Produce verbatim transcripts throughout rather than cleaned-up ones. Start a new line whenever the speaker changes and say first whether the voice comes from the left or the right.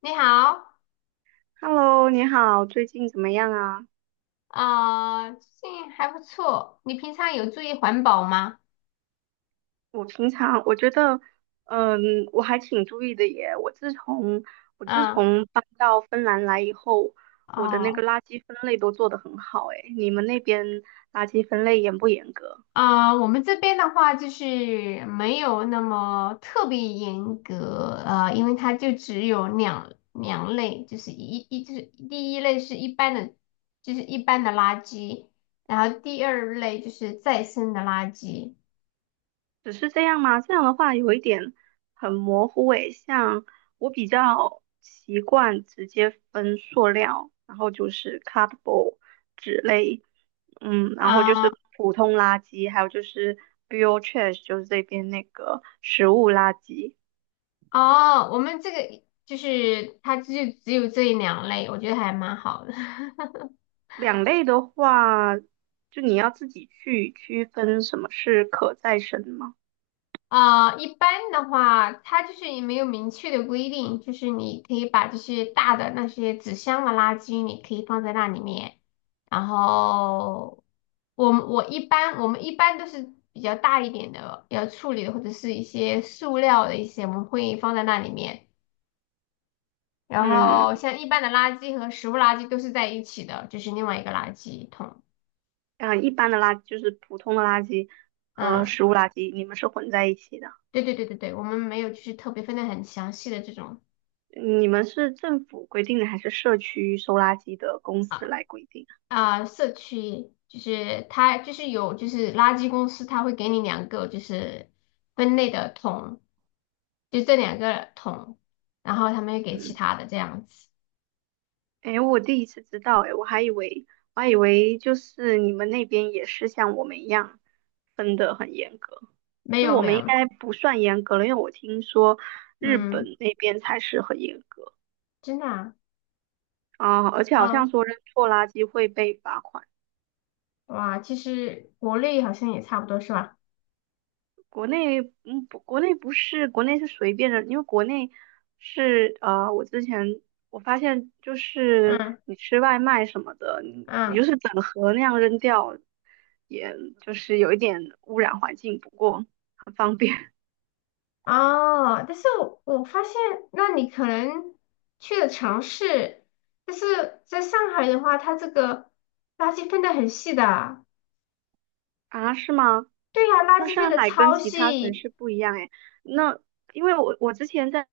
left: 你好，
right: Hello，你好，最近怎么样啊？
left: 啊，最近还不错。你平常有注意环保吗？
right: 我平常我觉得，嗯，我还挺注意的耶。我自从我自
left: 嗯，
right: 从搬到芬兰来以后，我的那个
left: 哦，
right: 垃圾分类都做得很好诶。你们那边垃圾分类严不严格？
left: 啊，我们这边的话就是没有那么特别严格，呃，因为它就只有两两类，就是一一就是第一类是一般的，就是一般的垃圾，然后第二类就是再生的垃圾。
right: 只是这样吗？这样的话有一点很模糊诶，像我比较习惯直接分塑料，然后就是 cardboard 纸类，嗯，然后就
left: 啊，
right: 是普通垃圾，还有就是 bio trash，就是这边那个食物垃圾。
left: 哦，我们这个就是它就只有这两类，我觉得还蛮好的。
right: 两类的话，就你要自己去区分什么是可再生吗？
left: 啊，一般的话，它就是也没有明确的规定，就是你可以把这些大的那些纸箱的垃圾，你可以放在那里面。然后我们我一般我们一般都是比较大一点的要处理的，或者是一些塑料的一些，我们会放在那里面。然
right: 嗯，
left: 后像一般的垃圾和食物垃圾都是在一起的，就是另外一个垃圾桶。
right: 嗯，一般的垃圾就是普通的垃圾和
left: 嗯，
right: 食物垃圾，你们是混在一起的。
left: 对对对对对，我们没有就是特别分的很详细的这种。
right: 你们是政府规定的，还是社区收垃圾的公司来规定？
left: 啊，社区就是它就是有就是垃圾公司，它会给你两个就是分类的桶，就这两个桶，然后他们又给其
right: 嗯，
left: 他的这样子。
right: 哎，我第一次知道，哎，我还以为我还以为就是你们那边也是像我们一样分得很严格。其
left: 没
right: 实
left: 有
right: 我
left: 没
right: 们应
left: 有，
right: 该不算严格了，因为我听说日本
left: 嗯，
right: 那边才是很严格
left: 真的啊，
right: 啊，而且好像
left: 啊，
right: 说扔错垃圾会被罚款。
left: 哇，其实国内好像也差不多是吧？
right: 国内，嗯，不，国内不是，国内是随便的，因为国内是，呃，我之前我发现就是
left: 嗯
right: 你吃外卖什么的，你你
left: 嗯，
right: 就是整盒那样扔掉，也就是有一点污染环境，不过很方便。
left: 哦，但是我我发现，那你可能去的城市，但是在上海的话，它这个垃圾分得很细的。
right: 啊，是吗？
left: 对呀，垃
right: 那
left: 圾分
right: 上
left: 的
right: 海跟
left: 超
right: 其他城
left: 细，
right: 市不一样诶，那因为我我之前在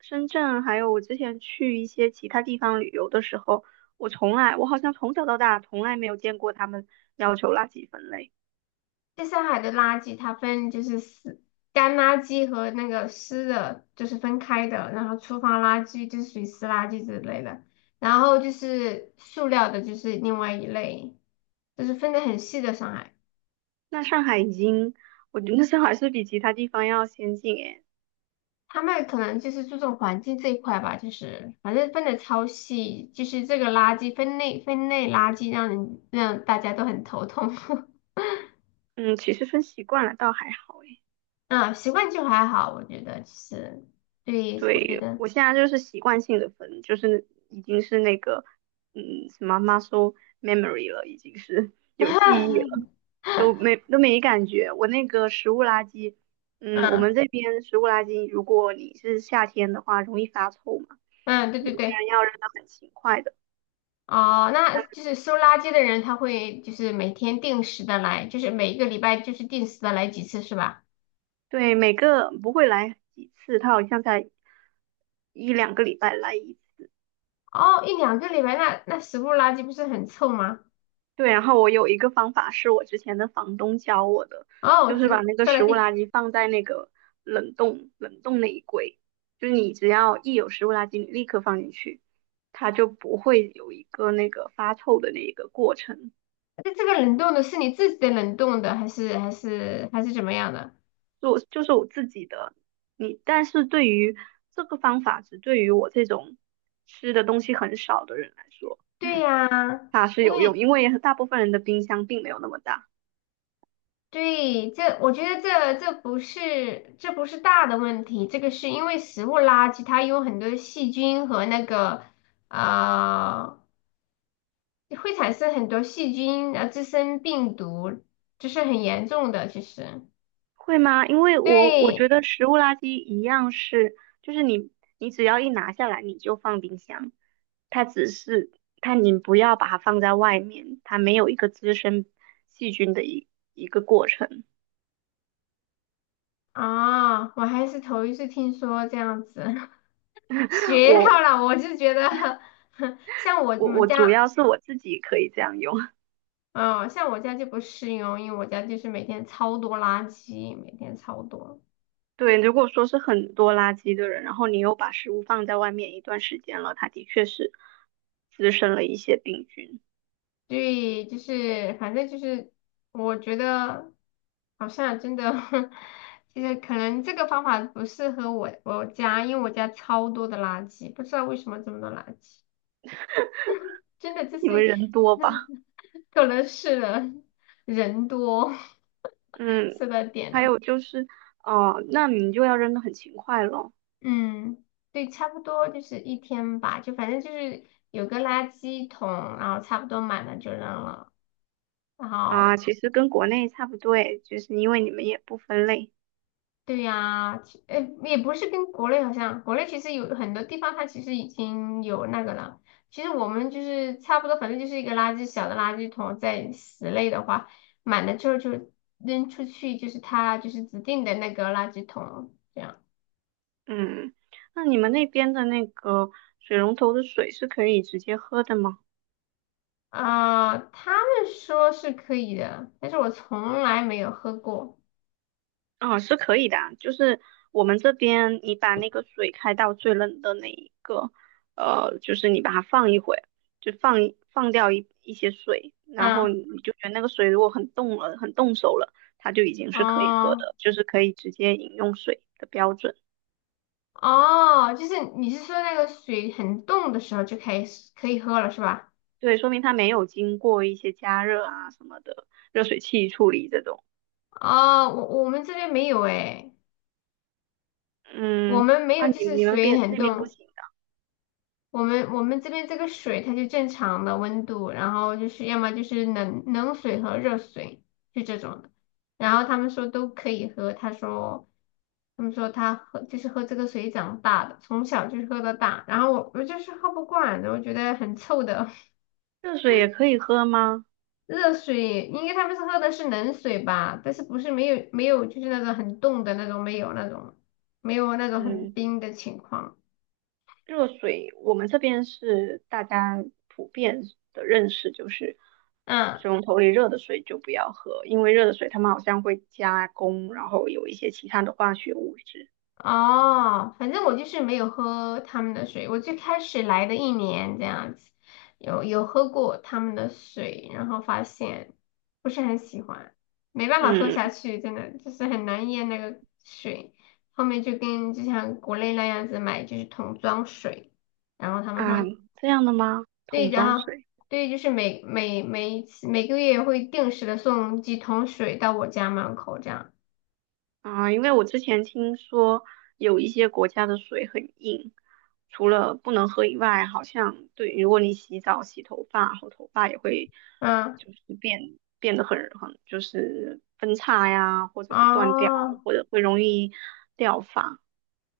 right: 深圳，还有我之前去一些其他地方旅游的时候，我从来，我好像从小到大从来没有见过他们要求垃圾分类。
left: 在上海的垃圾它分就是湿干垃圾和那个湿的，就是分开的，然后厨房垃圾就是属于湿垃圾之类的，然后就是塑料的，就是另外一类，就是分的很细的上海，
right: 那上海已经，我觉得上海是比其他地方要先进诶。
left: 他们可能就是注重环境这一块吧，就是反正分的超细，就是这个垃圾分类分类垃圾让人让大家都很头痛。
right: 嗯，其实分习惯了倒还好诶。
left: 嗯，习惯就还好，我觉得就是对，我觉
right: 对，
left: 得。
right: 我现在就是习惯性的分，就是已经是那个，嗯，什么 muscle memory 了，已经是 有记忆了。
left: 嗯
right: 都没都没感觉。我那个食物垃圾，嗯，我们这边食物垃圾，如果你是夏天的话，容易发臭嘛，
left: 嗯，对
right: 有
left: 对
right: 些
left: 对，
right: 人要扔的很勤快的。
left: 哦，那就是收垃圾的人，他会就是每天定时的来，就是每一个礼拜就是定时的来几次是吧？
right: 对，每个不会来几次，他好像才一两个礼拜来一次。
left: 哦，一两个礼拜，那那食物垃圾不是很臭吗？
right: 对，然后我有一个方法是我之前的房东教我的，就
left: 哦，
right: 是
left: 这
right: 把那个
left: 说来
right: 食物
left: 听，
right: 垃圾放在那个冷冻冷冻那一柜，就是你只要一有食物垃圾，你立刻放进去，它就不会有一个那个发臭的那一个过程。
left: 那这个冷冻的是你自己的冷冻的，还是还是还是怎么样的？
right: 就我就是我自己的，你但是对于这个方法，只对于我这种吃的东西很少的人来说，
left: 对呀，
right: 它是
left: 因
right: 有用，
left: 为
right: 因为大部分人的冰箱并没有那么大。
left: 对，这我觉得这这不是这不是大的问题，这个是因为食物垃圾它有很多细菌和那个呃会产生很多细菌，然后滋生病毒，这是很严重的。其实
right: 会吗？因为我我觉
left: 对
right: 得食物垃圾一样是，就是你你只要一拿下来，你就放冰箱，它只是它你不要把它放在外面，它没有一个滋生细菌的一一个过程。
left: 啊，我还是头一次听说这样子，学
right: 我
left: 到了，我就觉得 像我
right: 我
left: 们
right: 我主
left: 家，
right: 要是我自己可以这样用。
left: 嗯，像我家就不适用，因为我家就是每天超多垃圾，每天超多。
right: 对，如果说是很多垃圾的人，然后你又把食物放在外面一段时间了，它的确是滋生了一些病菌。
left: 对，就是反正就是我觉得好像真的 就是可能这个方法不适合我我家，因为我家超多的垃圾，不知道为什么这么多垃圾，真的就
right: 你们
left: 是
right: 人多吧？
left: 可能是人人多。
right: 嗯，
left: 是到点
right: 还
left: 了。
right: 有就是，哦，那你就要扔的很勤快咯。
left: 嗯，对，差不多就是一天吧，就反正就是有个垃圾桶，然后差不多满了就扔了，然后。
right: 啊，其实跟国内差不多诶，就是因为你们也不分类。
left: 对呀，其呃，也不是跟国内好像，国内其实有很多地方它其实已经有那个了。其实我们就是差不多，反正就是一个垃圾小的垃圾桶，在室内的话，满了之后就扔出去，就是它就是指定的那个垃圾桶这样。
right: 嗯，那你们那边的那个水龙头的水是可以直接喝的吗？
left: 啊，他们说是可以的，但是我从来没有喝过。
right: 嗯，是可以的啊，就是我们这边你把那个水开到最冷的那一个，呃，就是你把它放一会，就放一放掉一一些水，然后
left: 嗯，
right: 你就觉得那个水如果很冻了，很冻手了，它就已经是可以喝
left: 哦
right: 的，就是可以直接饮用水的标准。
left: 哦，就是你是说那个水很冻的时候就开始可以喝了是吧？
right: 对，说明它没有经过一些加热啊什么的热水器处理这种。
left: 哦，我我们这边没有诶，我
right: 嗯，
left: 们没有，
right: 啊，
left: 就
right: 你
left: 是
right: 你们
left: 水
right: 边
left: 很
right: 那边不
left: 冻。
right: 行的，
left: 我们我们这边这个水它就正常的温度，然后就是要么就是冷冷水和热水，就这种的。然后他们说都可以喝，他说他们说他喝就是喝这个水长大的，从小就是喝到大。然后我我就是喝不惯的，我觉得很臭的。
right: 热水也可以喝吗？
left: 热水，应该他们是喝的是冷水吧？但是不是没有没有就是那种很冻的那种，没有那种没有那种很
right: 嗯。
left: 冰的情况。
right: 热水，我们这边是大家普遍的认识，就是
left: 嗯，
right: 水龙头里热的水就不要喝，因为热的水他们好像会加工，然后有一些其他的化学物质。
left: 哦，反正我就是没有喝他们的水。我最开始来的一年这样子，有有喝过他们的水，然后发现不是很喜欢，没办法喝
right: 嗯，
left: 下去，真的就是很难咽那个水。后面就跟就像国内那样子买就是桶装水。然后他们
right: 啊，
left: 会
right: 这样的吗？
left: 对，
right: 桶
left: 的
right: 装
left: 哈，
right: 水。
left: 对，就是每每每次每个月会定时的送几桶水到我家门口这样。
right: 啊，因为我之前听说有一些国家的水很硬，除了不能喝以外，好像对，如果你洗澡、洗头发后，头发也会
left: 嗯，
right: 就是变变得很很就是分叉呀，或者是断掉，
left: 哦，
right: 或者会容易掉发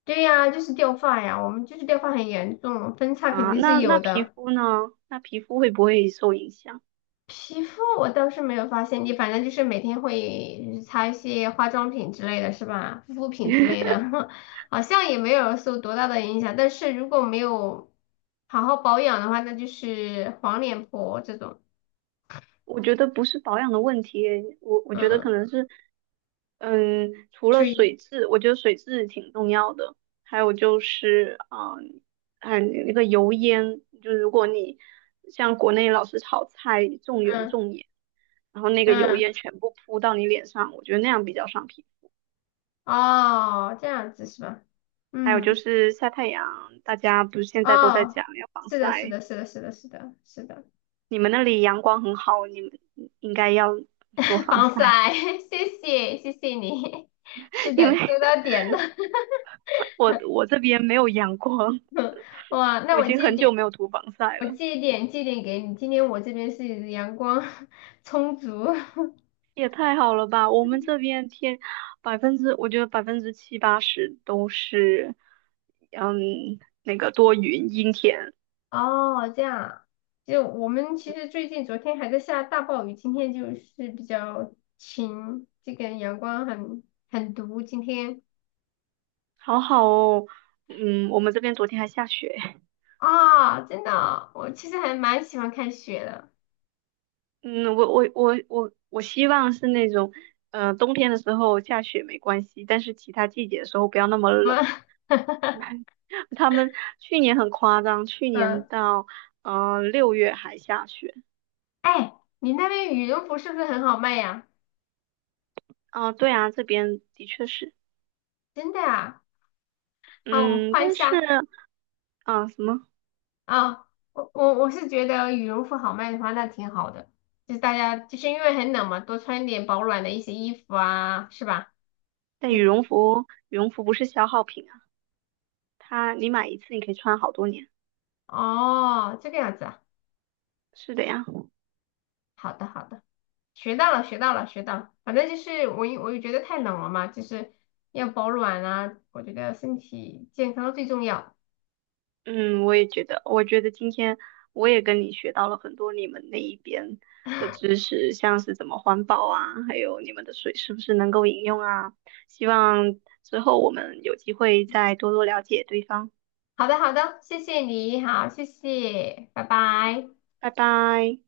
left: 对呀，就是掉发呀，我们就是掉发很严重，分叉肯
right: 啊。
left: 定是
right: 那那
left: 有
right: 皮
left: 的。
right: 肤呢？那皮肤会不会受影响？
left: 皮肤我倒是没有发现，你反正就是每天会就是擦一些化妆品之类的是吧？护肤品之 类的，好像也没有受多大的影响。但是如果没有好好保养的话，那就是黄脸婆这种。
right: 我觉得不是保养的问题，我我觉得可
left: 嗯，
right: 能是，嗯，除了
left: 所以，
right: 水质，我觉得水质挺重要的，还有就是，嗯，嗯，那个油烟，就是如果你像国内老是炒菜重油
left: 嗯
right: 重盐，然后那个油烟
left: 嗯。
right: 全部扑到你脸上，我觉得那样比较伤皮肤。
left: 哦，这样子是吧？
right: 还有就
left: 嗯，
right: 是晒太阳，大家不是现在都在
left: 哦，
right: 讲要防
left: 是的，是
right: 晒，
left: 的，是的，是的，是的，是的，
right: 你们那里阳光很好，你们应该要多 防晒，
left: 防晒，谢谢，谢谢你，是
right: 因为
left: 的，说到点了，
right: 我我这边没有阳光，
left: 哇，那
right: 我已
left: 我
right: 经
left: 借一
right: 很久
left: 点，
right: 没有涂防晒
left: 我
right: 了，
left: 借一点，借一点给你。今天我这边是阳光 充足。
right: 也太好了吧！我们这边天百分之，我觉得百分之七八十都是，嗯，那个多云阴天，
left: 哦，这样啊。就我们其实最近昨天还在下大暴雨，今天就是比较晴，这个阳光很很毒，今天。
right: 好好哦。嗯，我们这边昨天还下雪。
left: 啊，真的哦，我其实还蛮喜欢看雪的。
right: 嗯，我我我我我希望是那种，呃，冬天的时候下雪没关系，但是其他季节的时候不要那么
left: 不，
right: 冷。他们去年很夸张，去年
left: 嗯，
right: 到呃六月还下雪。
left: 哎，你那边羽绒服是不是很好卖呀？
right: 啊，对啊，这边的确是，
left: 真的啊？好，我们
right: 嗯，
left: 换一
right: 但是
left: 下
right: 啊，什么？
left: 啊。我我我是觉得羽绒服好卖的话，那挺好的。就是大家就是因为很冷嘛，多穿一点保暖的一些衣服啊，是吧？
right: 但羽
left: 是
right: 绒服，羽绒服不是消耗品啊，它你买一次你可以穿好多年。
left: 哦，这个样子啊。
right: 是的呀，
left: 好的好的，学到了学到了学到了。反正就是我因我觉得太冷了嘛，就是要保暖啊。我觉得身体健康最重要。
right: 嗯，我也觉得，我觉得今天我也跟你学到了很多你们那一边的知 识，像是怎么环保啊，还有你们的水是不是能够饮用啊？希望之后我们有机会再多多了解对方。
left: 好的，好的，谢谢你，好，谢谢，拜
right: 啊，
left: 拜。
right: 拜拜。